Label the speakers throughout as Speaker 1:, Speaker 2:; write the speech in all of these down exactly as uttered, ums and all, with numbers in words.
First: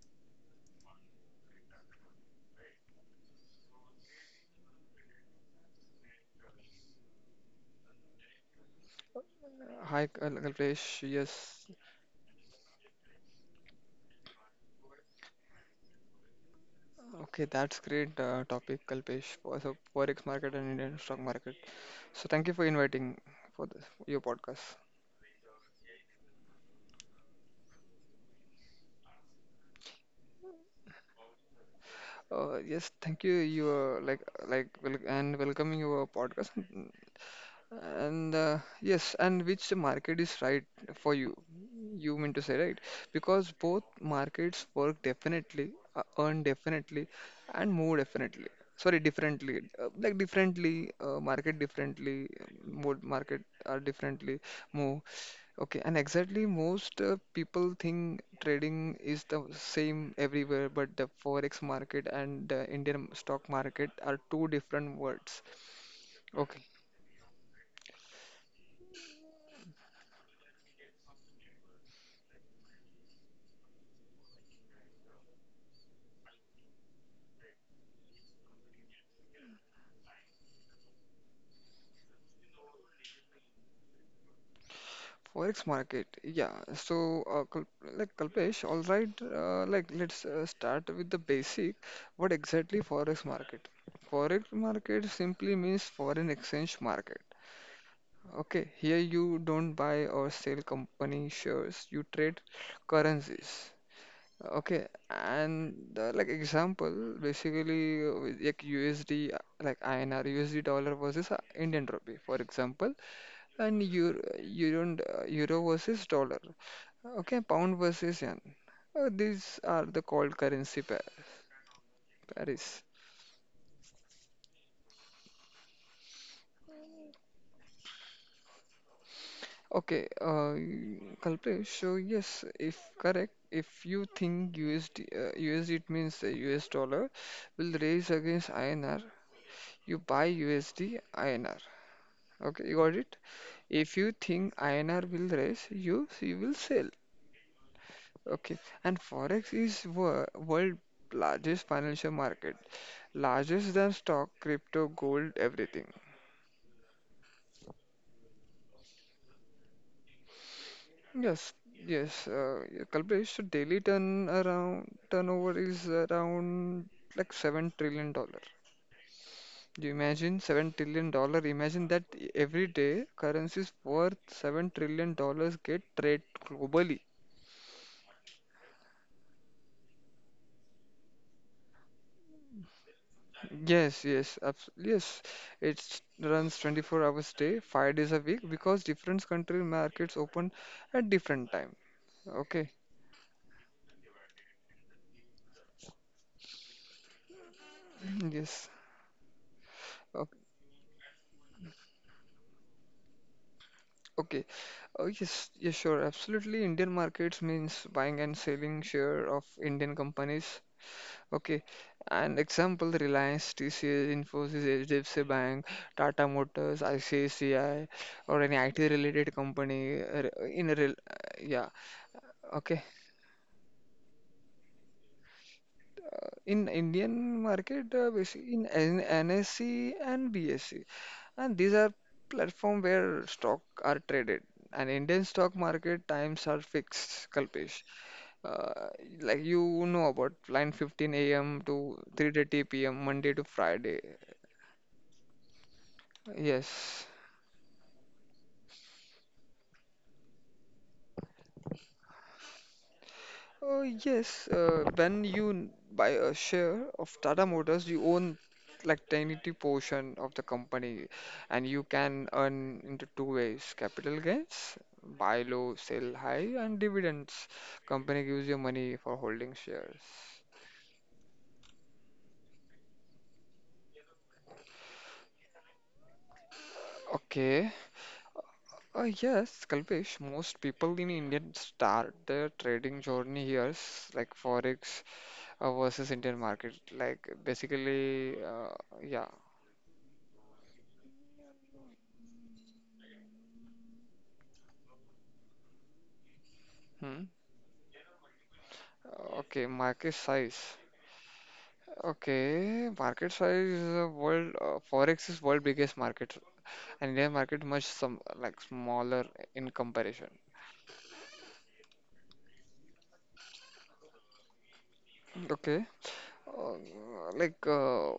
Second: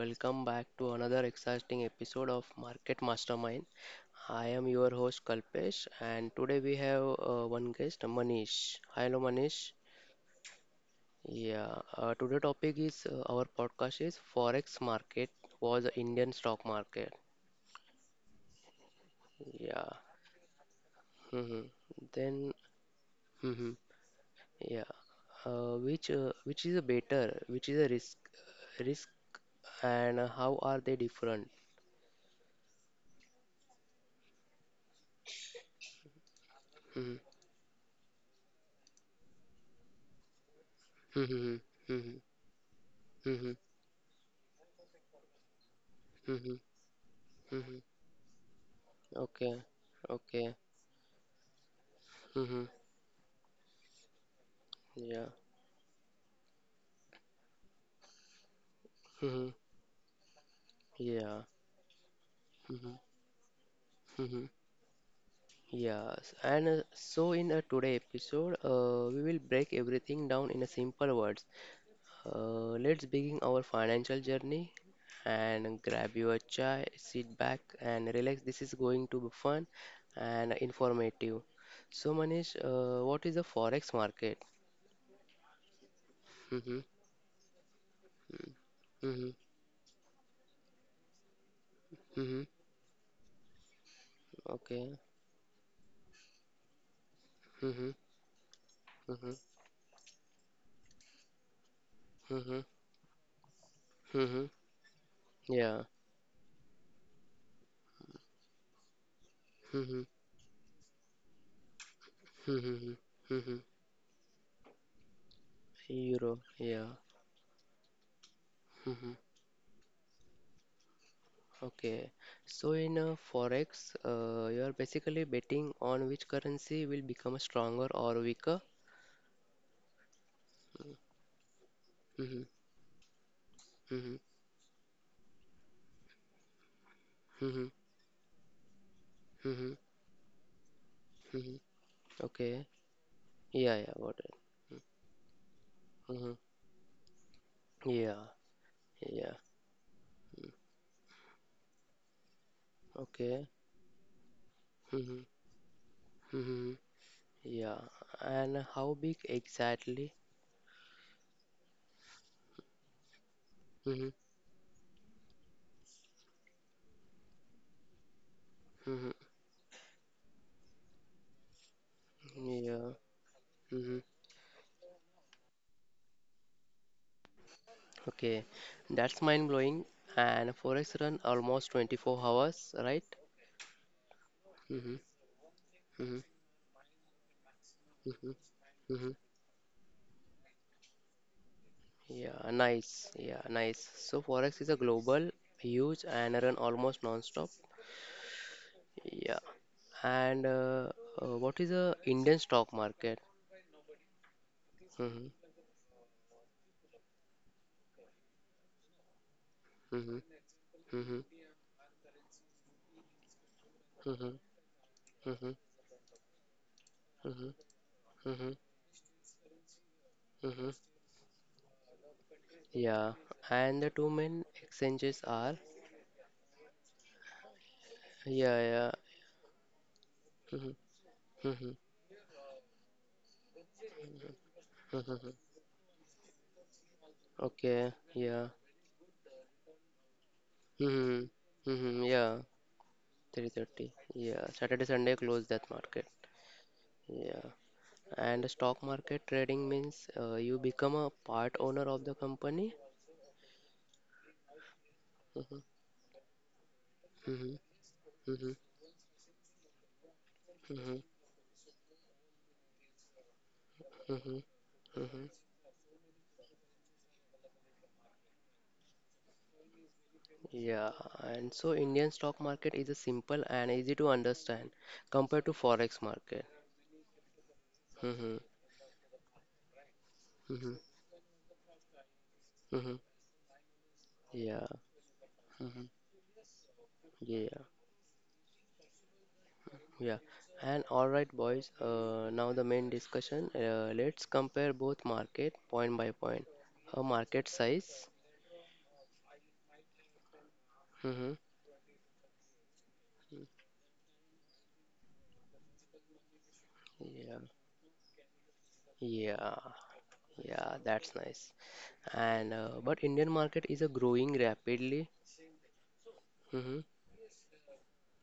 Speaker 1: welcome back to another exciting episode of Market Mastermind. I am your host Kalpesh and today we have uh, one guest Manish. Hello Manish.
Speaker 2: Hi, Kal- Kalpesh. Yes,
Speaker 1: Yeah, uh, today topic is uh, our podcast is Forex market was the Indian stock market.
Speaker 2: okay, that's great uh, topic, Kalpesh. For so
Speaker 1: Yeah.
Speaker 2: forex market and Indian stock market.
Speaker 1: hmm
Speaker 2: So
Speaker 1: Then.
Speaker 2: thank you for inviting for
Speaker 1: Hmm,
Speaker 2: this, your podcast.
Speaker 1: yeah. Uh, which uh, which is a better, which is a risk risk and how are they different?
Speaker 2: Uh, yes, thank you. You uh, like like wel- and welcoming your podcast.
Speaker 1: Hmm.
Speaker 2: And uh, Yes, and which market is right for you?
Speaker 1: Hmm. Hmm.
Speaker 2: You mean to say, right?
Speaker 1: Hmm.
Speaker 2: Because both markets work definitely, uh, earn
Speaker 1: Mhm.
Speaker 2: definitely, and
Speaker 1: Mhm.
Speaker 2: move definitely. Sorry,
Speaker 1: Okay.
Speaker 2: differently. Uh, like
Speaker 1: Okay.
Speaker 2: differently, uh, market differently,
Speaker 1: Mhm.
Speaker 2: mode market are differently, move.
Speaker 1: Yeah.
Speaker 2: Okay, and exactly most uh, people think trading is the
Speaker 1: Mhm.
Speaker 2: same everywhere, but the
Speaker 1: Yeah.
Speaker 2: forex market and the
Speaker 1: Mhm.
Speaker 2: Indian stock market are
Speaker 1: Mhm.
Speaker 2: two different words.
Speaker 1: Yes.
Speaker 2: Okay.
Speaker 1: And uh, so in a today episode, uh, we will break everything down in a simple words. Uh, let's begin our financial journey and grab your chai, sit back and relax. This is going to be fun and informative. So Manish, uh, what is the forex market?
Speaker 2: Forex market, yeah.
Speaker 1: Mhm.
Speaker 2: So, uh, Kal- like Kalpesh, all right,
Speaker 1: Mhm.
Speaker 2: uh, like let's uh, start with the basic. What
Speaker 1: Mhm.
Speaker 2: exactly forex market? Forex
Speaker 1: Okay.
Speaker 2: market simply means foreign exchange market.
Speaker 1: Mhm.
Speaker 2: Okay, here you
Speaker 1: Mhm.
Speaker 2: don't buy or sell company shares, you trade
Speaker 1: Mhm.
Speaker 2: currencies.
Speaker 1: Mm-hmm.
Speaker 2: Okay,
Speaker 1: Yeah.
Speaker 2: and uh, like example, basically uh, with, like U S D, uh, like
Speaker 1: Mm-hmm.
Speaker 2: I N R, U S D dollar versus uh, Indian rupee, for
Speaker 1: Mm-hmm.
Speaker 2: example,
Speaker 1: Mm-hmm.
Speaker 2: and euro, euro, and, uh, euro versus
Speaker 1: Euro.
Speaker 2: dollar.
Speaker 1: Yeah.
Speaker 2: Okay, pound versus yen.
Speaker 1: Mm-hmm.
Speaker 2: Uh, these are the called currency pair,
Speaker 1: Okay. So
Speaker 2: pairs.
Speaker 1: in uh, forex, uh, you are basically betting on which currency will become stronger or weaker.
Speaker 2: Okay, uh, Kalpesh, so
Speaker 1: Mm-hmm.
Speaker 2: yes, if correct, if you
Speaker 1: Mm-hmm.
Speaker 2: think U S D, uh, U S D it means the US dollar
Speaker 1: Mm-hmm.
Speaker 2: will raise against INR,
Speaker 1: Mm-hmm.
Speaker 2: you buy U S D I N R.
Speaker 1: Mm-hmm. Okay.
Speaker 2: Okay, you got it?
Speaker 1: Yeah. Yeah.
Speaker 2: If you
Speaker 1: Got it.
Speaker 2: think I N R will rise, you
Speaker 1: Mm-hmm.
Speaker 2: you will sell.
Speaker 1: Yeah.
Speaker 2: Okay, and
Speaker 1: Yeah.
Speaker 2: Forex is wor world largest financial market,
Speaker 1: Okay.
Speaker 2: largest than stock, crypto,
Speaker 1: Mm-hmm.
Speaker 2: gold, everything.
Speaker 1: Mm-hmm. Yeah. And how big exactly?
Speaker 2: Yes, yes. Uh, yeah, Kalpesh, so daily
Speaker 1: Mm-hmm.
Speaker 2: turn around turnover is around like seven trillion dollar. Do you imagine seven trillion dollar? Imagine that
Speaker 1: Mm-hmm.
Speaker 2: every
Speaker 1: Yeah.
Speaker 2: day currencies worth seven trillion dollars get trade globally.
Speaker 1: Okay, that's mind blowing. And forex run almost twenty-four hours, right?
Speaker 2: Yes, yes, abs
Speaker 1: Mm-hmm,
Speaker 2: yes. It
Speaker 1: mm-hmm,
Speaker 2: runs twenty-four hours a day, five days a
Speaker 1: mm-hmm,
Speaker 2: week because
Speaker 1: mm-hmm.
Speaker 2: different country markets open at different time.
Speaker 1: Yeah,
Speaker 2: Okay.
Speaker 1: nice. Yeah, nice. So forex is a global, huge, and run almost non-stop.
Speaker 2: Yes.
Speaker 1: Yeah.
Speaker 2: Okay.
Speaker 1: And uh, uh, what is the Indian stock market?
Speaker 2: okay. Oh
Speaker 1: Mm-hmm,
Speaker 2: yes, yes, sure. Absolutely. Indian markets means buying and selling share of Indian
Speaker 1: mm-hmm,
Speaker 2: companies.
Speaker 1: mm-hmm,
Speaker 2: Okay. An example, Reliance, T C S,
Speaker 1: mm-hmm,
Speaker 2: Infosys, H D F C
Speaker 1: mm-hmm,
Speaker 2: Bank, Tata Motors,
Speaker 1: mm-hmm,
Speaker 2: I C I C I, or
Speaker 1: mm-hmm,
Speaker 2: any I T related company uh,
Speaker 1: mm-hmm.
Speaker 2: in a real, yeah. Okay.
Speaker 1: Yeah. And the two main exchanges are.
Speaker 2: In Indian market, uh, basically
Speaker 1: Yeah,
Speaker 2: in
Speaker 1: yeah.
Speaker 2: N- NSE and B S E,
Speaker 1: Mm-hmm,
Speaker 2: and
Speaker 1: mm-hmm,
Speaker 2: these are platform where stock are traded. And
Speaker 1: mm-hmm,
Speaker 2: Indian
Speaker 1: mm-hmm.
Speaker 2: stock market times are fixed, Kalpesh.
Speaker 1: Okay, yeah.
Speaker 2: Uh, like you know about 9:15
Speaker 1: Mm-hmm.
Speaker 2: a.m. to
Speaker 1: Mm-hmm. Yeah.
Speaker 2: three thirty p m. Monday to
Speaker 1: three thirty.
Speaker 2: Friday.
Speaker 1: Yeah. Saturday, Sunday close that market.
Speaker 2: Yes.
Speaker 1: Yeah. And stock market trading means uh, you become a part owner of the company.
Speaker 2: Uh, yes, uh, when you
Speaker 1: Mm-hmm.
Speaker 2: n- buy a share of Tata
Speaker 1: Mm-hmm.
Speaker 2: Motors, you own
Speaker 1: Mm-hmm.
Speaker 2: like tiny portion of the
Speaker 1: Mm-hmm.
Speaker 2: company, and you can earn into two ways: capital
Speaker 1: Mm-hmm.
Speaker 2: gains,
Speaker 1: Mm-hmm.
Speaker 2: buy low, sell high, and dividends. Company gives you money for holding shares.
Speaker 1: Yeah, and so Indian stock market is a simple and easy to understand compared to forex market.
Speaker 2: Okay.
Speaker 1: Mm-hmm.
Speaker 2: Uh, yes, Kalpesh, most
Speaker 1: Mm-hmm.
Speaker 2: people in India start their
Speaker 1: Mm-hmm.
Speaker 2: trading journey here, s- like
Speaker 1: Yeah.
Speaker 2: forex uh,
Speaker 1: Mm-hmm.
Speaker 2: versus Indian market. Like
Speaker 1: Yeah.
Speaker 2: basically, uh, yeah.
Speaker 1: Yeah, and all right, boys. Uh, now the main discussion. Uh, let's compare both market point by point. A
Speaker 2: Hmm?
Speaker 1: market size.
Speaker 2: Okay, market size.
Speaker 1: Mm-hmm.
Speaker 2: Okay, market size uh, world uh, Forex is world biggest market and Indian
Speaker 1: Yeah,
Speaker 2: market much some like smaller
Speaker 1: yeah,
Speaker 2: in comparison.
Speaker 1: yeah. That's nice. And uh, but Indian market is a growing rapidly.
Speaker 2: Okay.
Speaker 1: Mm-hmm.
Speaker 2: Uh, like uh,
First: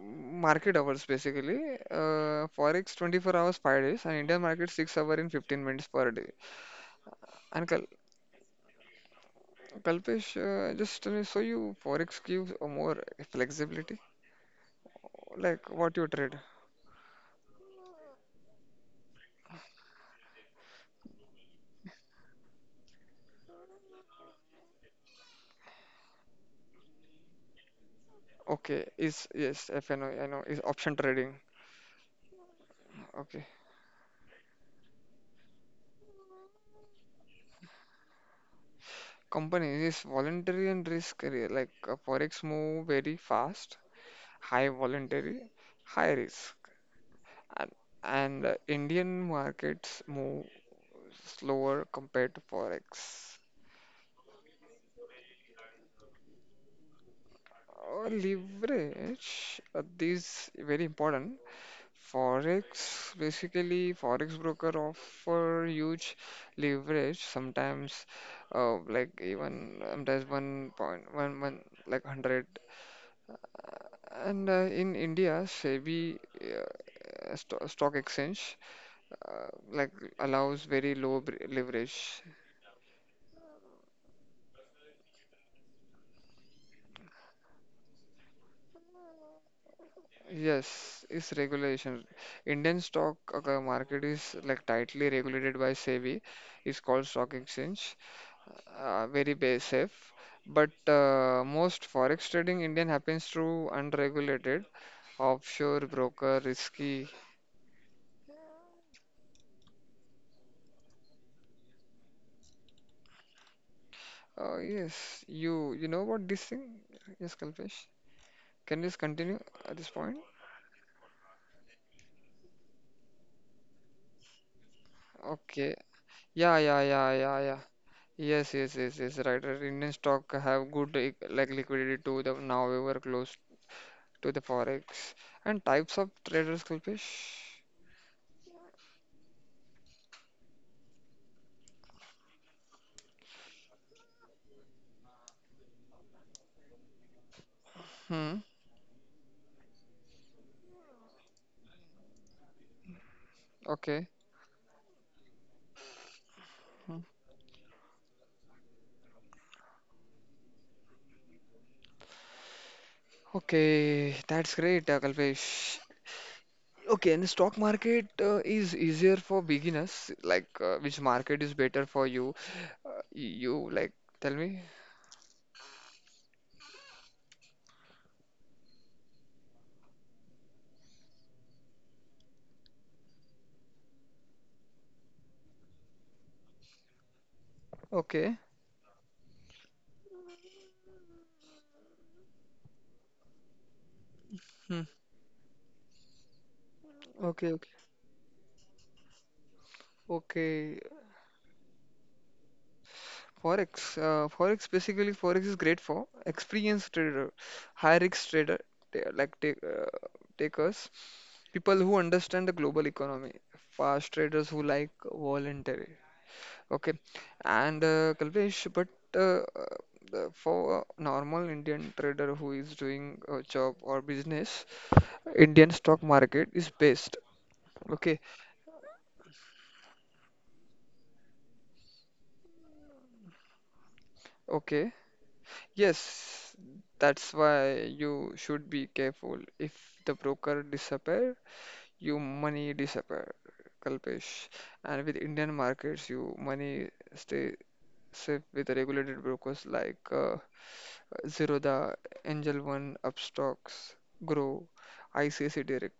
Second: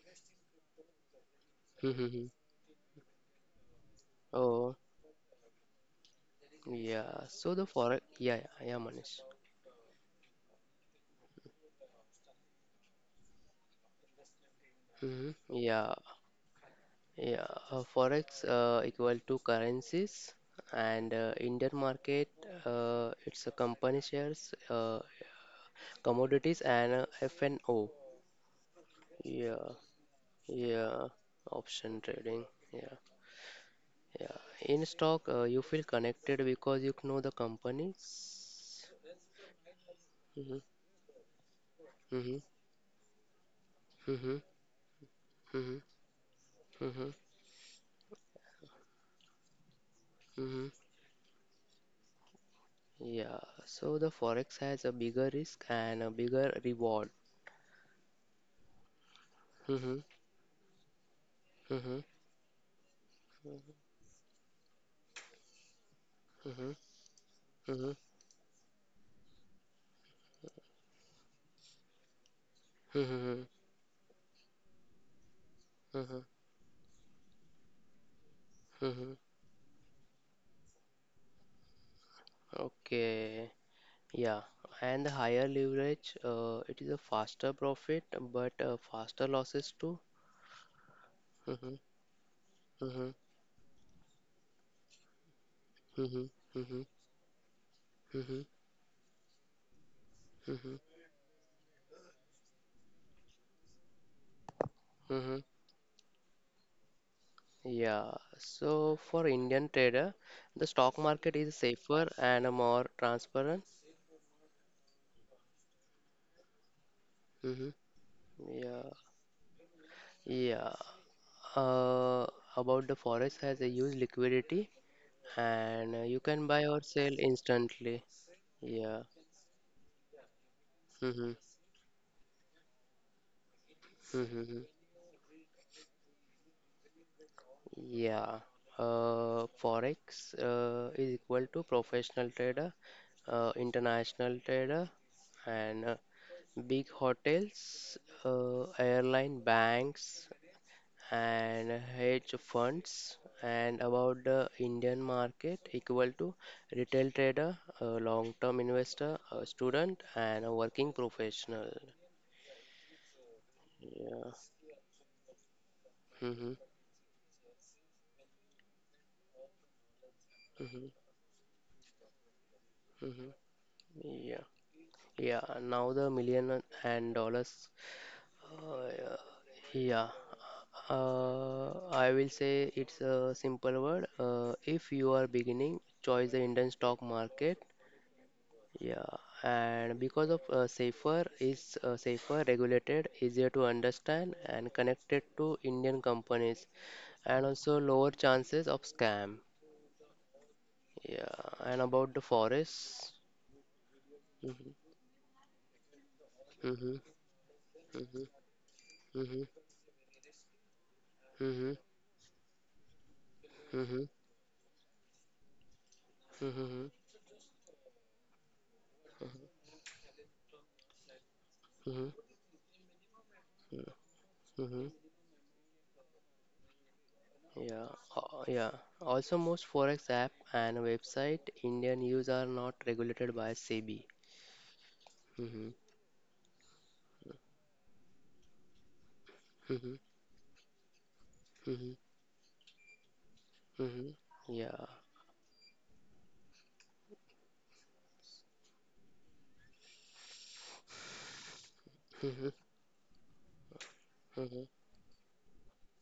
Speaker 2: Market hours basically
Speaker 1: Mm-hmm.
Speaker 2: uh, Forex twenty-four hours five days and Indian market
Speaker 1: Oh,
Speaker 2: six hour in fifteen minutes per day.
Speaker 1: yeah. So the
Speaker 2: And Kal
Speaker 1: forex. Yeah, yeah, yeah, Manish.
Speaker 2: Kalpesh uh, just tell me so you Forex gives a more flexibility
Speaker 1: Mm-hmm.
Speaker 2: like
Speaker 1: Yeah.
Speaker 2: what you trade.
Speaker 1: Yeah, uh, forex uh, equal to currencies and uh, Indian market uh, it's a company shares, uh, commodities and uh, F and O.
Speaker 2: Okay, is yes
Speaker 1: Yeah,
Speaker 2: F N O I know is option
Speaker 1: yeah,
Speaker 2: trading.
Speaker 1: option trading. Yeah,
Speaker 2: Okay.
Speaker 1: yeah. In stock, uh, you feel connected because you know the companies.
Speaker 2: Companies is
Speaker 1: Mm-hmm,
Speaker 2: voluntary and risk career. Like uh,
Speaker 1: mm-hmm,
Speaker 2: forex move very fast,
Speaker 1: mm-hmm,
Speaker 2: high voluntary,
Speaker 1: mm-hmm,
Speaker 2: high risk,
Speaker 1: mm-hmm,
Speaker 2: and, and uh, Indian markets move
Speaker 1: mm-hmm.
Speaker 2: slower compared to forex.
Speaker 1: Yeah. So the forex has a bigger risk and a bigger reward.
Speaker 2: Uh, leverage uh,
Speaker 1: Mm-hmm,
Speaker 2: this very important.
Speaker 1: mm-hmm,
Speaker 2: Forex basically forex broker offer huge
Speaker 1: mm-hmm,
Speaker 2: leverage.
Speaker 1: mm-hmm.
Speaker 2: Sometimes, uh, like even sometimes one point one one like hundred.
Speaker 1: Mhm,
Speaker 2: And uh, in India, SEBI
Speaker 1: mhm,
Speaker 2: uh, sto- stock exchange,
Speaker 1: mhm.
Speaker 2: uh, like allows very low br- leverage.
Speaker 1: Okay, yeah, and the higher leverage, uh, it is a faster profit, but uh, faster losses too.
Speaker 2: Yes, it's
Speaker 1: Mhm,
Speaker 2: regulation. Indian
Speaker 1: mhm,
Speaker 2: stock uh, market is like tightly regulated by SEBI.
Speaker 1: mhm,
Speaker 2: It's
Speaker 1: mhm,
Speaker 2: called stock exchange.
Speaker 1: mhm,
Speaker 2: Uh, very ba- safe. But
Speaker 1: mhm,
Speaker 2: uh, most forex trading Indian happens through unregulated
Speaker 1: mhm.
Speaker 2: offshore broker risky.
Speaker 1: Yeah, so for Indian trader, the stock market is safer and more transparent.
Speaker 2: Uh, yes, you you know what this thing? Yes,
Speaker 1: Hmm.
Speaker 2: Kalpesh. Can you
Speaker 1: Yeah,
Speaker 2: just continue at this point?
Speaker 1: yeah. Uh, about the forex has a huge liquidity,
Speaker 2: Okay.
Speaker 1: and uh, you can
Speaker 2: Yeah,
Speaker 1: buy or
Speaker 2: yeah, yeah,
Speaker 1: sell
Speaker 2: yeah, yeah.
Speaker 1: instantly.
Speaker 2: Yes, yes, yes,
Speaker 1: Yeah,
Speaker 2: yes. Right, right. Indian stock have good eh,
Speaker 1: mm-hmm.
Speaker 2: like liquidity too. The now we were close to the
Speaker 1: Mm-hmm.
Speaker 2: forex and types of traders, Kalpesh.
Speaker 1: Yeah. Uh, Forex uh, is equal to professional trader, uh, international trader, and uh, big hotels,
Speaker 2: Hmm.
Speaker 1: uh, airline, banks, and hedge funds. And
Speaker 2: Okay.
Speaker 1: about the Indian market, equal to
Speaker 2: Hmm.
Speaker 1: retail trader, a long-term investor, a student, and a working professional.
Speaker 2: Okay.
Speaker 1: Yeah.
Speaker 2: That's great, uh, Kalpesh.
Speaker 1: Mm-hmm.
Speaker 2: Okay, and the stock market uh, is easier for beginners. Like, uh,
Speaker 1: Mm-hmm.
Speaker 2: which market is better for you? Uh,
Speaker 1: Mm-hmm.
Speaker 2: you like tell
Speaker 1: Yeah.
Speaker 2: me.
Speaker 1: Yeah, now the million and dollars. Uh, yeah, uh, I will say it's a simple word. Uh, if you are beginning, choose the Indian stock market.
Speaker 2: Okay.
Speaker 1: Yeah, and because of uh, safer is uh, safer, regulated, easier to understand, and
Speaker 2: Hmm.
Speaker 1: connected to Indian companies, and
Speaker 2: Okay. Okay.
Speaker 1: also lower chances of scam.
Speaker 2: Okay.
Speaker 1: Yeah, and about the forest.
Speaker 2: Forex, uh, Forex
Speaker 1: Hmm.
Speaker 2: basically Forex is great for experienced
Speaker 1: Hmm.
Speaker 2: trader, high
Speaker 1: Hmm.
Speaker 2: risk trader, ta- like
Speaker 1: Hmm.
Speaker 2: take, uh, takers,
Speaker 1: Hmm.
Speaker 2: people who understand the global economy,
Speaker 1: Hmm.
Speaker 2: fast traders who like voluntary.
Speaker 1: Mm-hmm.
Speaker 2: Okay, and uh, Kalpesh, but uh, uh, for a normal Indian
Speaker 1: Mm-hmm.
Speaker 2: trader who is doing a job or business,
Speaker 1: Mm-hmm. Mm-hmm,
Speaker 2: Indian stock market is best.
Speaker 1: mm-hmm. Yeah.
Speaker 2: Okay,
Speaker 1: Uh, yeah. Also, most forex app and website Indian use are not regulated by SEBI.
Speaker 2: okay.
Speaker 1: Mm-hmm.
Speaker 2: Yes, that's why you should be careful. If
Speaker 1: Mm-hmm.
Speaker 2: the broker disappear,
Speaker 1: Mm-hmm.
Speaker 2: you money disappear,
Speaker 1: Mm-hmm.
Speaker 2: Kalpesh.
Speaker 1: Yeah.
Speaker 2: And with Indian markets, you money stay safe with regulated brokers like uh, Zerodha,
Speaker 1: Mm-hmm.
Speaker 2: Angel One, Upstocks,
Speaker 1: Mm-hmm.
Speaker 2: Grow, I C I C I Direct.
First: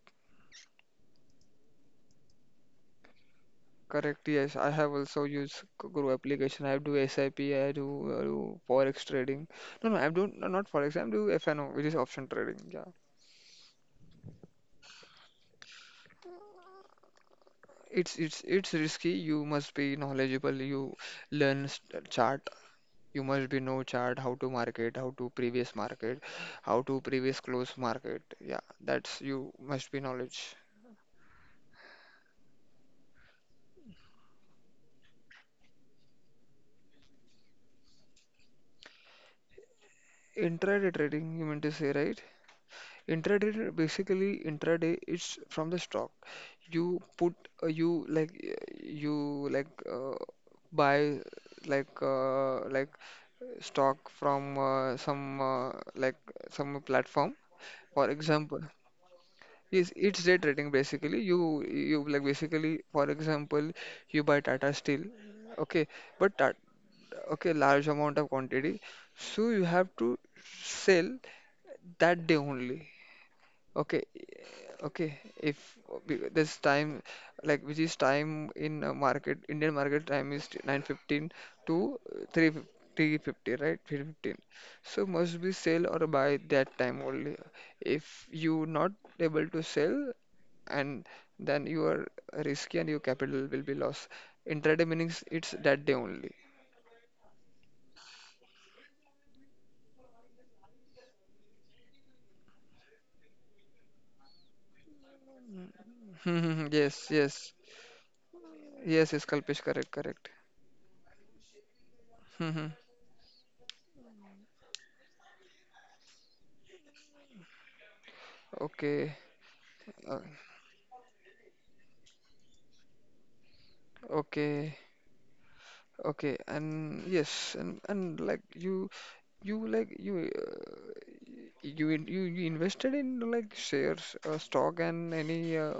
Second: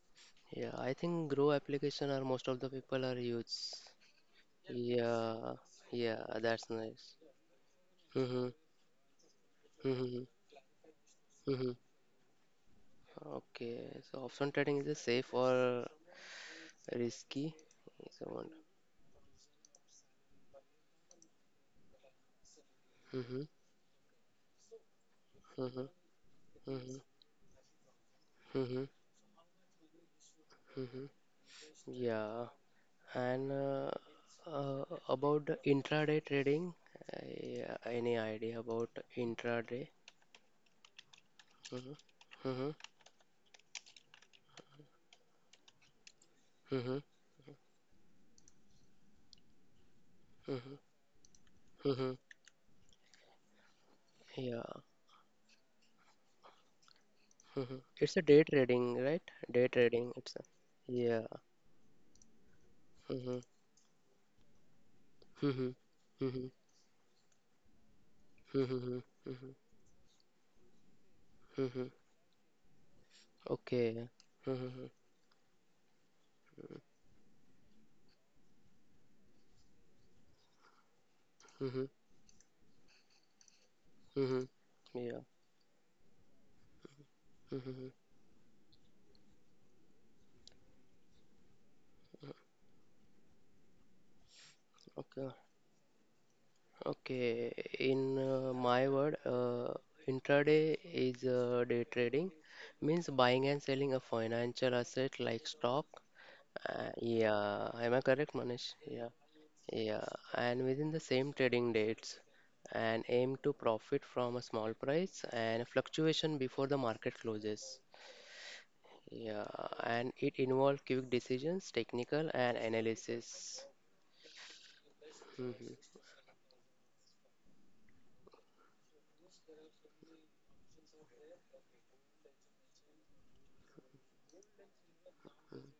Speaker 1: Yeah. I think Grow application are most of the people are use.
Speaker 2: Correct, yes. I have also used
Speaker 1: Yeah.
Speaker 2: G- Grow
Speaker 1: Yeah.
Speaker 2: application.
Speaker 1: That's
Speaker 2: I do
Speaker 1: nice.
Speaker 2: S I P, I P, I do, I
Speaker 1: Mm-hmm.
Speaker 2: do Forex trading. No, no, I
Speaker 1: Mm-hmm.
Speaker 2: do doing no, not Forex, I'm doing F N O,
Speaker 1: Mm-hmm.
Speaker 2: which is option trading. Yeah.
Speaker 1: Okay. So option trading is a safe or risky?
Speaker 2: It's
Speaker 1: Is the
Speaker 2: it's
Speaker 1: one.
Speaker 2: it's risky. You must be knowledgeable. You learn s- chart You
Speaker 1: Mm-hmm.
Speaker 2: must be know chart how to market, how to previous
Speaker 1: Mm-hmm.
Speaker 2: market, how to previous close market. Yeah,
Speaker 1: Mm-hmm.
Speaker 2: that's you must be knowledge.
Speaker 1: Mm-hmm. Yeah, and uh, uh, about the intraday trading, uh, yeah, any idea about intraday?
Speaker 2: Intraday trading, you meant to say,
Speaker 1: Mhm,
Speaker 2: right?
Speaker 1: mhm,
Speaker 2: Intraday tra- basically intraday is from the stock.
Speaker 1: mhm,
Speaker 2: You put uh, you like uh, you like uh,
Speaker 1: mhm,
Speaker 2: buy like
Speaker 1: mhm.
Speaker 2: uh, like uh, stock from
Speaker 1: Yeah,
Speaker 2: uh, some uh, like some platform.
Speaker 1: mhm.
Speaker 2: For
Speaker 1: It's a day
Speaker 2: example.
Speaker 1: trading, right? Day
Speaker 2: Yes,
Speaker 1: trading.
Speaker 2: it's
Speaker 1: It's
Speaker 2: day
Speaker 1: a
Speaker 2: trading basically.
Speaker 1: yeah.
Speaker 2: You you like basically for
Speaker 1: Mhm,
Speaker 2: example, you buy Tata Steel,
Speaker 1: mhm,
Speaker 2: okay, but
Speaker 1: mhm,
Speaker 2: that okay large amount of quantity,
Speaker 1: mhm,
Speaker 2: so
Speaker 1: mhm,
Speaker 2: you have to sell
Speaker 1: mhm.
Speaker 2: that day only. Okay,
Speaker 1: Okay. Mhm,
Speaker 2: okay. If be- This time, like which is time in uh, market, Indian market time is nine fifteen
Speaker 1: mhm,
Speaker 2: to
Speaker 1: mhm,
Speaker 2: uh, three three fifty, right? three fifteen.
Speaker 1: mhm.
Speaker 2: So
Speaker 1: Yeah.
Speaker 2: must be sell or buy that time only.
Speaker 1: Mhm.
Speaker 2: If you not able to sell, and then you are risky and your capital will be lost. Intraday means
Speaker 1: Okay.
Speaker 2: it's that day only.
Speaker 1: Okay, in uh, my word, uh, intraday is uh, day trading, means buying and selling a financial asset like stock.
Speaker 2: Hmm, hmm, hmm.
Speaker 1: Uh,
Speaker 2: Yes, yes,
Speaker 1: yeah, am I correct, Manish? Yeah,
Speaker 2: yes. Yes, Kalpesh, correct,
Speaker 1: yeah,
Speaker 2: correct.
Speaker 1: and within the same trading dates,
Speaker 2: Hmm, hmm.
Speaker 1: and aim to profit from a small price and fluctuation before the market closes.
Speaker 2: Okay,
Speaker 1: Yeah, and
Speaker 2: uh,
Speaker 1: it involves quick decisions, technical, and analysis.
Speaker 2: okay.
Speaker 1: Mhm.
Speaker 2: Okay, and yes, and and like you, you like you, uh, you in- you you invested in like shares, uh, stock, and any uh,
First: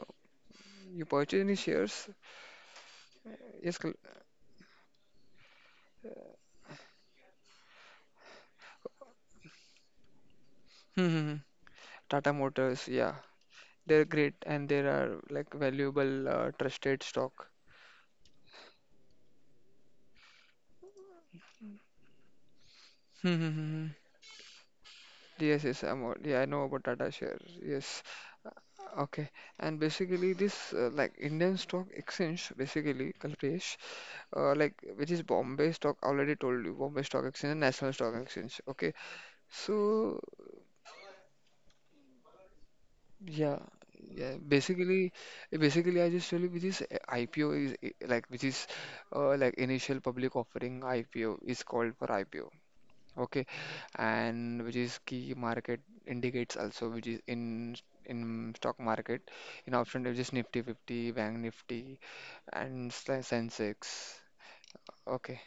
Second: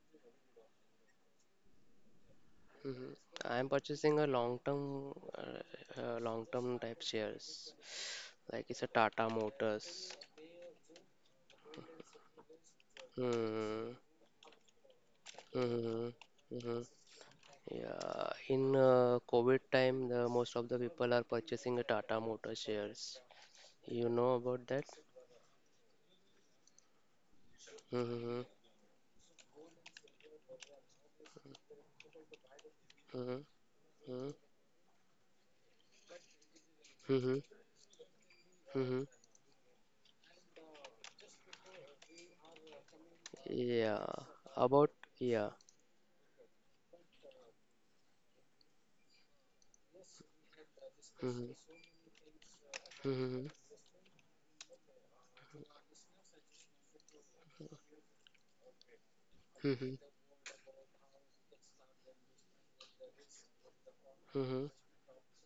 Speaker 2: you purchase any shares?
Speaker 1: Mhm. I'm
Speaker 2: Yes, cl-
Speaker 1: purchasing a long-term, uh, uh, long-term type shares. Like it's a Tata Motors.
Speaker 2: Hmm, hmm, hmm. Tata Motors, yeah,
Speaker 1: Hmm.
Speaker 2: they're great, and they are like
Speaker 1: Hmm.
Speaker 2: valuable, uh,
Speaker 1: Hmm.
Speaker 2: trusted stock.
Speaker 1: Yeah. In uh, COVID time, the most of the people are purchasing a Tata Motors shares.
Speaker 2: Hmm, hmm, hmm.
Speaker 1: You know about that?
Speaker 2: Yes, yes, I'm, aw- yeah, I know about Tata Share. Yes.
Speaker 1: Mm-hmm.
Speaker 2: Uh, Okay. And basically this uh, like Indian Stock Exchange basically,
Speaker 1: Mm-hmm.
Speaker 2: Kalpesh,
Speaker 1: Mm-hmm.
Speaker 2: uh, like which is Bombay Stock, already told you, Bombay Stock
Speaker 1: Mm-hmm.
Speaker 2: Exchange and National Stock Exchange. Okay.
Speaker 1: Mm-hmm.
Speaker 2: So yeah,
Speaker 1: Yeah.
Speaker 2: yeah,
Speaker 1: About
Speaker 2: basically
Speaker 1: yeah.
Speaker 2: basically I just tell you which is uh, I P O is uh, like which is uh, like initial public offering. I P O
Speaker 1: Mm-hmm.
Speaker 2: is called for I P O. Okay,
Speaker 1: Mm-hmm.
Speaker 2: and which is key market indicates also, which is in in stock market, in
Speaker 1: Mm-hmm.
Speaker 2: option which is Nifty fifty, Bank Nifty, and Sen- Sensex.
Speaker 1: Mm-hmm.
Speaker 2: Okay,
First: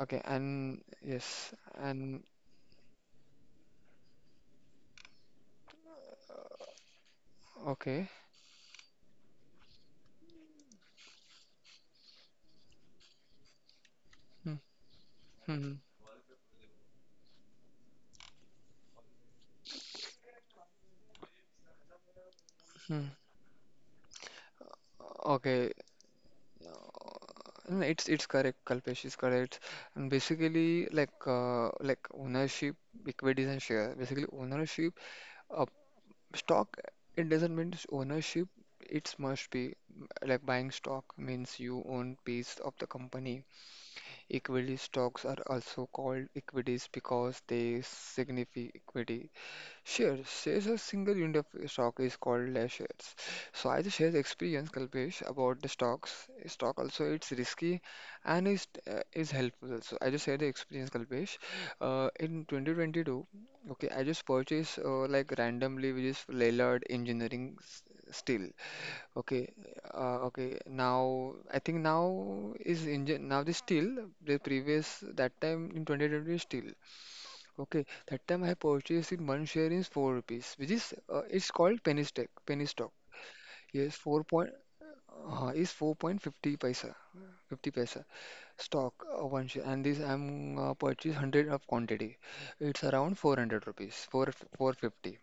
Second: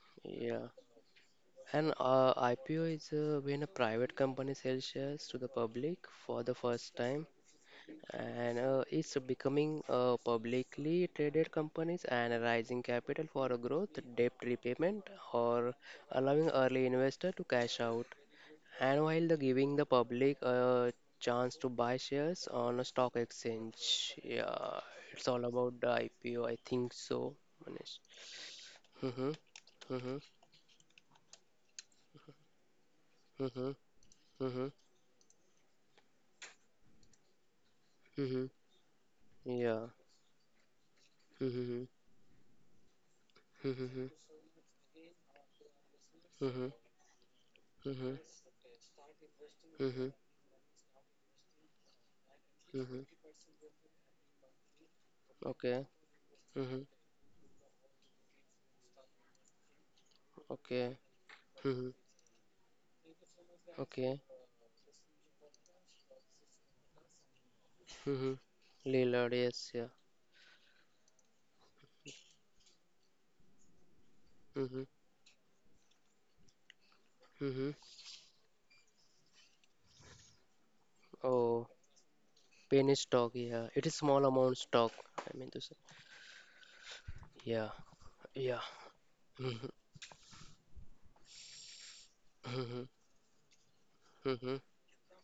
Speaker 2: okay,
Speaker 1: Yeah.
Speaker 2: and yes,
Speaker 1: An
Speaker 2: and
Speaker 1: uh, I P O is uh, when a private company sells shares to the public for the first time,
Speaker 2: okay,
Speaker 1: and uh, it's becoming uh, publicly traded companies and raising capital for a growth, debt
Speaker 2: hmm,
Speaker 1: repayment, or
Speaker 2: hmm,
Speaker 1: allowing early investor to cash out. And while the giving the public a chance to buy shares on a
Speaker 2: hmm.
Speaker 1: stock exchange, yeah, it's all
Speaker 2: Okay.
Speaker 1: about the I P O. I think so,
Speaker 2: No,
Speaker 1: Manish.
Speaker 2: it's it's correct. Kalpesh is
Speaker 1: Mm-hmm,
Speaker 2: correct. And
Speaker 1: mm-hmm,
Speaker 2: basically, like uh, like ownership, equities and
Speaker 1: mm-hmm,
Speaker 2: share. Basically,
Speaker 1: mm-hmm.
Speaker 2: ownership. uh, Stock, it doesn't mean
Speaker 1: Mm-hmm.
Speaker 2: ownership. It must be
Speaker 1: Yeah.
Speaker 2: like buying stock means
Speaker 1: Mm-hmm.
Speaker 2: you own piece of the company.
Speaker 1: Mm-hmm.
Speaker 2: Equity stocks are also called
Speaker 1: Mm-hmm.
Speaker 2: equities because they
Speaker 1: Mm-hmm.
Speaker 2: signify equity.
Speaker 1: Mm-hmm.
Speaker 2: Share. Shares a single unit of stock is called as
Speaker 1: Mm-hmm.
Speaker 2: shares. So as a shares experience, Kalpesh, about the
Speaker 1: Okay.
Speaker 2: stocks, stock
Speaker 1: Mm-hmm.
Speaker 2: also it's risky and is uh, is helpful. So I just share the experience,
Speaker 1: Okay.
Speaker 2: Kalpesh.
Speaker 1: Mm-hmm.
Speaker 2: Uh, in twenty twenty-two, okay, I
Speaker 1: Okay.
Speaker 2: just purchased uh, like randomly, which is Lellard Engineering s-
Speaker 1: Mm-hmm.
Speaker 2: Steel.
Speaker 1: Lillard,
Speaker 2: Okay,
Speaker 1: yes, yeah.
Speaker 2: uh, okay. Now I think now is engine now the steel. The
Speaker 1: Mm-hmm.
Speaker 2: previous that time in twenty twenty steel.
Speaker 1: Mm-hmm.
Speaker 2: Okay, that time I purchased in one share is four rupees, which is uh, it's
Speaker 1: Oh,
Speaker 2: called penny stock. Penny stock.
Speaker 1: penny stock, yeah. It is
Speaker 2: Yes, four
Speaker 1: small
Speaker 2: point
Speaker 1: amount stock. I mean
Speaker 2: uh,
Speaker 1: to
Speaker 2: is
Speaker 1: say.
Speaker 2: four point fifty paisa,
Speaker 1: Yeah.
Speaker 2: fifty paisa
Speaker 1: Yeah.
Speaker 2: stock uh, one
Speaker 1: Mm-hmm.
Speaker 2: share, and this I'm uh, purchased hundred of quantity.
Speaker 1: Mm-hmm.
Speaker 2: It's around four hundred rupees, four
Speaker 1: Mm-hmm.
Speaker 2: four fifty.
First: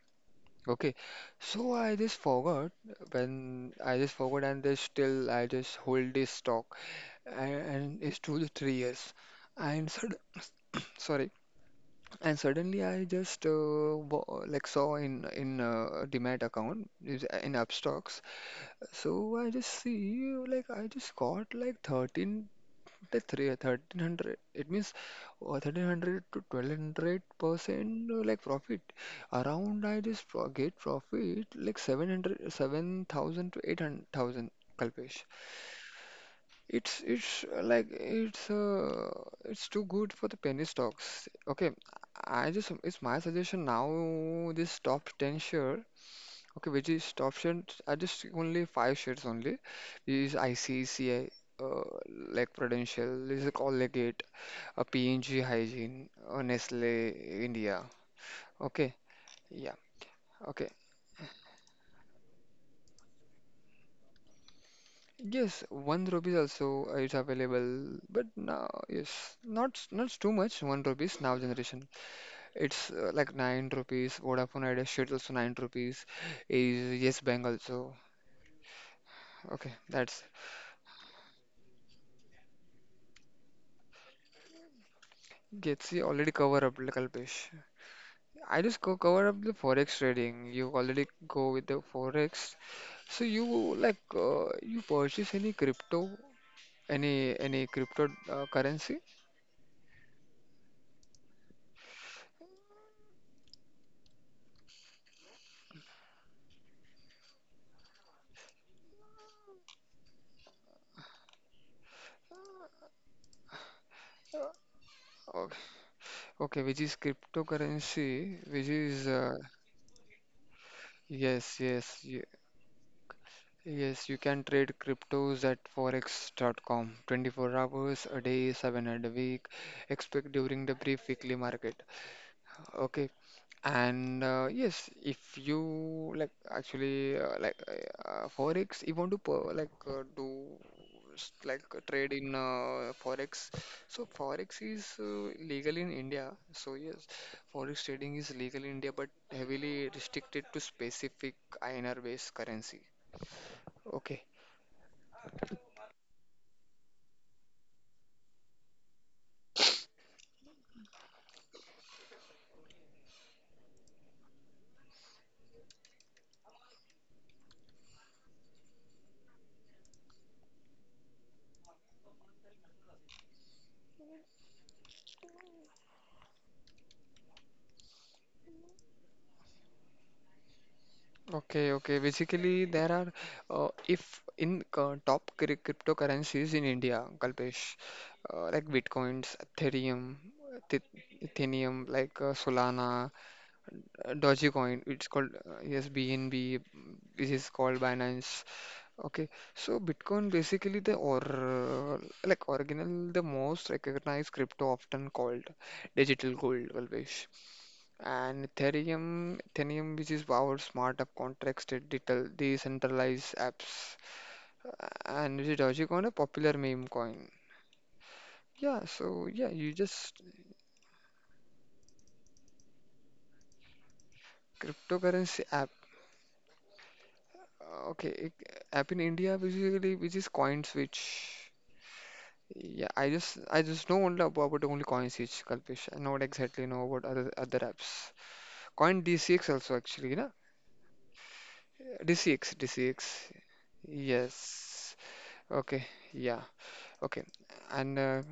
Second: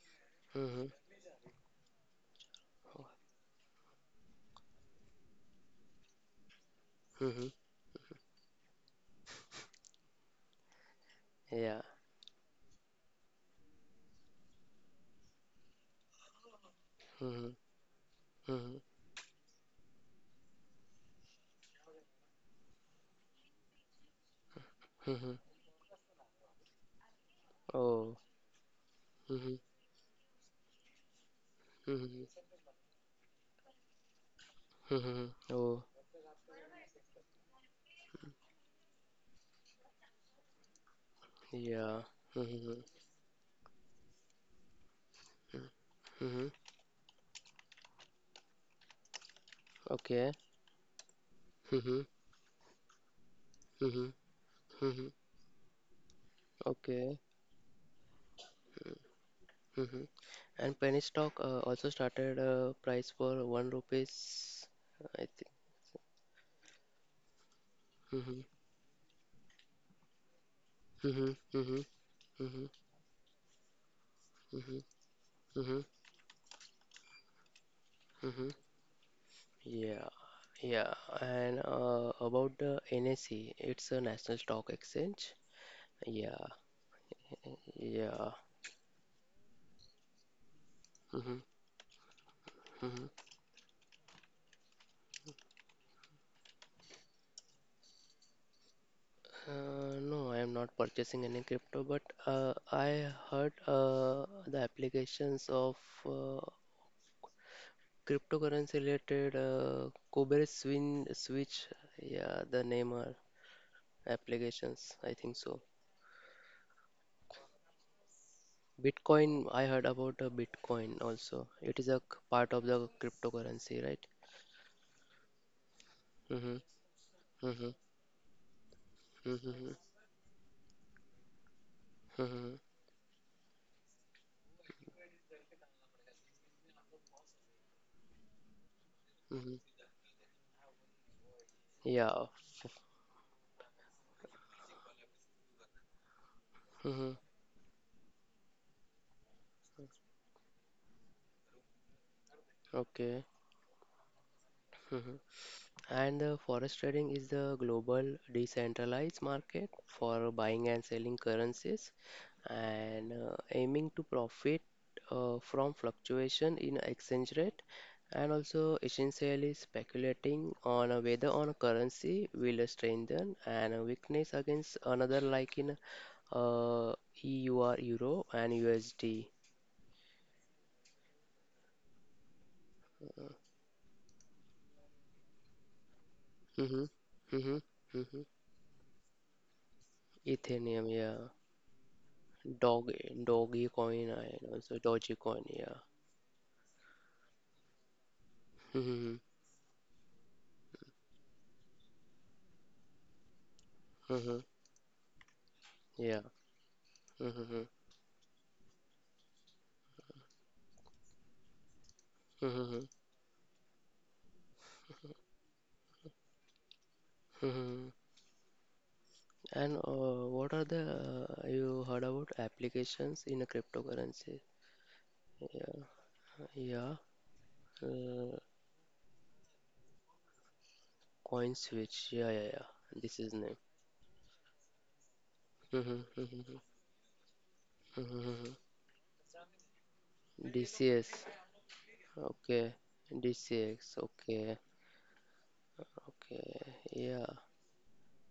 Speaker 1: Mm-hmm.
Speaker 2: Okay, so I just forgot when I just forgot, and there's still I just hold this stock,
Speaker 1: Mm-hmm.
Speaker 2: and, and it's two to three years, and sud- sorry.
Speaker 1: Yeah.
Speaker 2: And suddenly I just uh, wa- like saw in in uh, Demat account is-
Speaker 1: Mm-hmm.
Speaker 2: in Upstocks.
Speaker 1: Mm-hmm.
Speaker 2: So I just see like I just got like thirteen. The three, thirteen hundred, it means
Speaker 1: Mm-hmm.
Speaker 2: uh, thirteen hundred to twelve hundred percent
Speaker 1: Oh.
Speaker 2: uh, like profit.
Speaker 1: Mm-hmm.
Speaker 2: Around I just pro get profit like seven hundred,
Speaker 1: Mm-hmm.
Speaker 2: seven thousand to eight hundred thousand, Kalpesh.
Speaker 1: Mm-hmm. Oh.
Speaker 2: It's it's uh, like it's uh it's too good for the penny stocks. Okay,
Speaker 1: Yeah.
Speaker 2: I just
Speaker 1: Mm-hmm.
Speaker 2: it's my suggestion now. This top ten share.
Speaker 1: Mm-hmm.
Speaker 2: Okay, which is top shirts are just take only five shirts only.
Speaker 1: Okay.
Speaker 2: Is I C C I, uh,
Speaker 1: Mhm.
Speaker 2: like Prudential, is a
Speaker 1: Mhm.
Speaker 2: Colgate, a
Speaker 1: Mhm.
Speaker 2: P and g Hygiene, uh, Nestle
Speaker 1: Okay.
Speaker 2: India. Okay, yeah,
Speaker 1: Mhm.
Speaker 2: okay.
Speaker 1: And penny stock uh, also started uh, price for one rupees, I think.
Speaker 2: Yes, one rupees also uh, is available, but
Speaker 1: Mhm.
Speaker 2: now yes, not not too much. One rupees
Speaker 1: Mhm.
Speaker 2: now
Speaker 1: Mhm.
Speaker 2: generation.
Speaker 1: Mhm.
Speaker 2: It's uh, like nine rupees. Vodafone
Speaker 1: Mhm.
Speaker 2: Idea shirt also nine
Speaker 1: Mhm.
Speaker 2: rupees. Is Yes Bank also.
Speaker 1: Mhm.
Speaker 2: Okay,
Speaker 1: Yeah.
Speaker 2: that's
Speaker 1: Yeah. And uh, about the N S E, it's a National Stock Exchange.
Speaker 2: gets you already
Speaker 1: Yeah.
Speaker 2: cover up, like Kalpesh.
Speaker 1: Yeah.
Speaker 2: I just go cover up the forex trading. You already
Speaker 1: Mhm.
Speaker 2: go with the forex.
Speaker 1: Mhm.
Speaker 2: So you like uh, you purchase any crypto, any any crypto uh, currency?
Speaker 1: Uh, no, I am not purchasing any crypto, but uh, I heard uh, the applications of uh, cryptocurrency related, uh, Kubernetes Swin, Switch, yeah, the name are
Speaker 2: Uh,
Speaker 1: applications, I think
Speaker 2: Okay,
Speaker 1: so.
Speaker 2: okay, which is cryptocurrency, which is uh,
Speaker 1: Bitcoin, I heard about uh, Bitcoin also.
Speaker 2: yes,
Speaker 1: It is a
Speaker 2: yes,
Speaker 1: c-
Speaker 2: y-
Speaker 1: part of the cryptocurrency, right?
Speaker 2: yes. You can trade cryptos at
Speaker 1: Mm-hmm,
Speaker 2: forex dot com twenty-four
Speaker 1: mm-hmm,
Speaker 2: hours a day, seven days a week.
Speaker 1: mm-hmm,
Speaker 2: Expect during the brief weekly market.
Speaker 1: mm-hmm,
Speaker 2: Okay. And uh, yes, if you like actually uh, like uh, forex, if you want to per- like
Speaker 1: mm-hmm.
Speaker 2: uh, do s- like uh, trade
Speaker 1: Yeah.
Speaker 2: in uh, forex, so forex is uh, legal in India. So yes,
Speaker 1: Mm-hmm.
Speaker 2: forex trading is legal in India, but heavily restricted to specific I N R based currency.
Speaker 1: Okay.
Speaker 2: Okay.
Speaker 1: Mm-hmm. And the forex trading is the global decentralized market for buying and selling currencies and uh, aiming to profit uh, from fluctuation in exchange rate and also essentially speculating on uh, whether on a currency will strengthen and weakness against another like in uh, E U R euro and U S D.
Speaker 2: Okay, okay. Basically, there are uh, if in uh, top cri- cryptocurrencies in
Speaker 1: Mm-hmm.
Speaker 2: India,
Speaker 1: Mm-hmm.
Speaker 2: Kalpesh,
Speaker 1: Mm-hmm.
Speaker 2: uh, like Bitcoins, Ethereum,
Speaker 1: Ethereum,
Speaker 2: Eth-
Speaker 1: yeah.
Speaker 2: Ethereum, like uh, Solana,
Speaker 1: dog Doggy coin
Speaker 2: uh,
Speaker 1: and also
Speaker 2: Dogecoin, it's called
Speaker 1: dogecoin,
Speaker 2: uh,
Speaker 1: yeah.
Speaker 2: yes B N B, mm, which is called Binance.
Speaker 1: Mm-hmm.
Speaker 2: Okay, so Bitcoin basically the or uh, like original the most recognized
Speaker 1: Mm-hmm.
Speaker 2: crypto often called
Speaker 1: Yeah.
Speaker 2: digital gold, Kalpesh.
Speaker 1: Mm-hmm.
Speaker 2: And Ethereum, Ethereum, which is powered smart app contracts that detail
Speaker 1: Mm-hmm.
Speaker 2: decentralized apps, and which is Dogecoin, a popular meme coin.
Speaker 1: Mm-hmm.
Speaker 2: Yeah, so yeah, you
Speaker 1: And
Speaker 2: just
Speaker 1: uh, what are the uh, you heard about applications in a cryptocurrency?
Speaker 2: cryptocurrency app.
Speaker 1: Yeah, yeah.
Speaker 2: Uh, Okay,
Speaker 1: Uh,
Speaker 2: it- app in India basically, which is CoinSwitch.
Speaker 1: Coin switch. Yeah, yeah,
Speaker 2: Yeah,
Speaker 1: yeah.
Speaker 2: I
Speaker 1: This is
Speaker 2: just
Speaker 1: name.
Speaker 2: I just know only about, about only CoinSwitch, Kalpesh. I not exactly know about other other apps. Coin D C X also actually, na?
Speaker 1: D C S.
Speaker 2: D C X
Speaker 1: Okay.
Speaker 2: D C X.
Speaker 1: D C X. Okay.
Speaker 2: Yes. Okay. Yeah.
Speaker 1: Okay.
Speaker 2: Okay.
Speaker 1: Yeah.
Speaker 2: And uh,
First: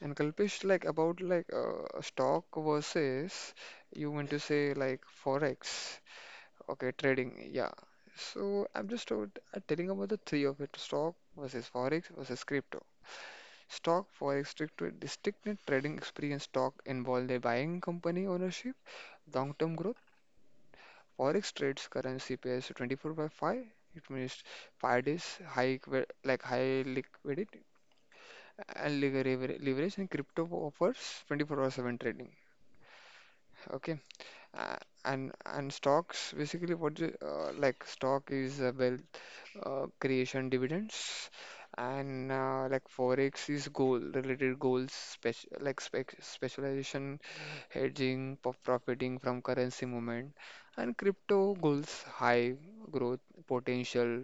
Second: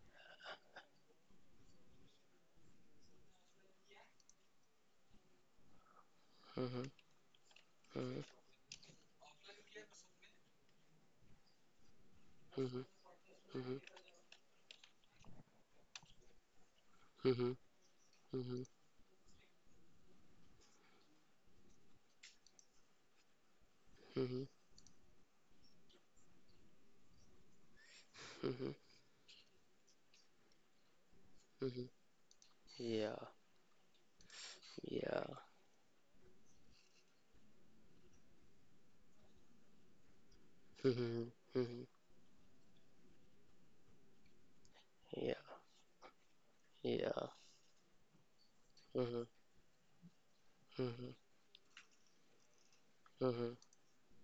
Speaker 2: and Kalpesh, like about like uh, stock versus you want to say like forex,
Speaker 1: Mhm,
Speaker 2: okay, trading, yeah. So I'm just told, uh, telling about the three of it: stock versus forex versus crypto.
Speaker 1: mhm, mhm, mhm,
Speaker 2: Stock, forex, crypto, distinctive trading experience. Stock involved the
Speaker 1: mhm,
Speaker 2: buying company
Speaker 1: mhm,
Speaker 2: ownership, long-term growth. Forex trades currency pairs twenty-four by five. It
Speaker 1: mhm,
Speaker 2: means five days high equi- like high liquidity
Speaker 1: mhm,
Speaker 2: and lever- leverage, and crypto offers twenty-four hour
Speaker 1: mhm.
Speaker 2: seven trading.
Speaker 1: Yeah.
Speaker 2: Okay. Uh,
Speaker 1: Yeah.
Speaker 2: and and stocks basically what the, uh, like stock is uh, wealth uh, creation dividends
Speaker 1: Mhm, mhm.
Speaker 2: and uh, like forex is goal related goals
Speaker 1: Yeah.
Speaker 2: spec like spec
Speaker 1: Yeah.
Speaker 2: specialization hedging po- profiting
Speaker 1: Mhm,
Speaker 2: from currency movement and
Speaker 1: mhm,
Speaker 2: crypto goals high growth
Speaker 1: mhm,
Speaker 2: potential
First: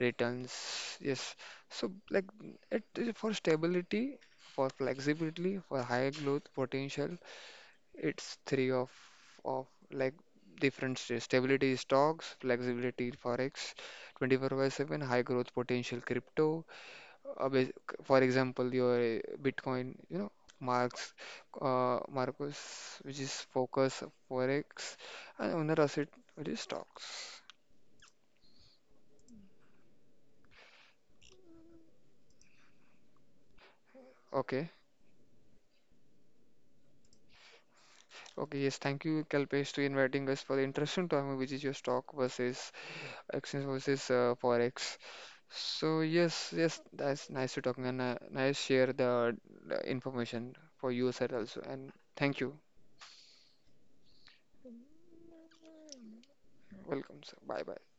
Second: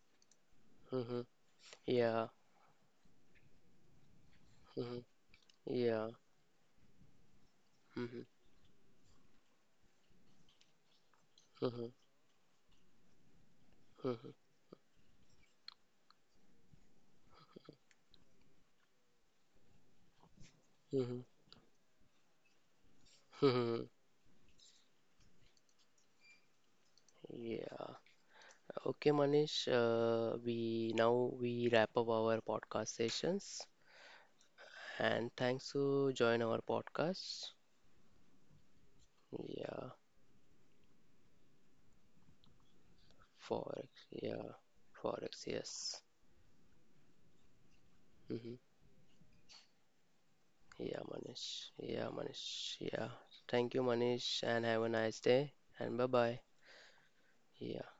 Speaker 2: returns
Speaker 1: mhm.
Speaker 2: yes so like
Speaker 1: Yeah.
Speaker 2: it is for stability for
Speaker 1: Mm-hmm.
Speaker 2: flexibility for high
Speaker 1: Yeah.
Speaker 2: growth potential
Speaker 1: Mhm,
Speaker 2: it's three of of like different states. Stability is
Speaker 1: mhm,
Speaker 2: stocks, flexibility is forex,
Speaker 1: mhm,
Speaker 2: twenty-four by seven, high growth potential crypto. Uh, bas- for example, your uh, Bitcoin, you know, Marks,
Speaker 1: mhm,
Speaker 2: uh, Marcos, which is
Speaker 1: mhm.
Speaker 2: focus forex, and owner asset, which is stocks.
Speaker 1: Yeah. Okay, Manish. Uh, we now we wrap up our podcast sessions,
Speaker 2: Okay.
Speaker 1: and thanks to join our podcast.
Speaker 2: Okay, yes, thank you, Kalpesh, to
Speaker 1: Yeah.
Speaker 2: inviting us for the interesting topic, which is your stock versus Exchange
Speaker 1: Forex.
Speaker 2: versus uh,
Speaker 1: Yeah.
Speaker 2: Forex.
Speaker 1: Forex. Yes.
Speaker 2: So yes, yes, that's nice to talking and uh,
Speaker 1: Mm-hmm.
Speaker 2: nice share the, the information for
Speaker 1: Yeah,
Speaker 2: you sir also.
Speaker 1: Manish.
Speaker 2: And
Speaker 1: Yeah,
Speaker 2: thank you.
Speaker 1: Manish. Yeah. Thank you, Manish, and have a nice day. And bye bye.
Speaker 2: Welcome, sir. Bye bye.
Speaker 1: Yeah.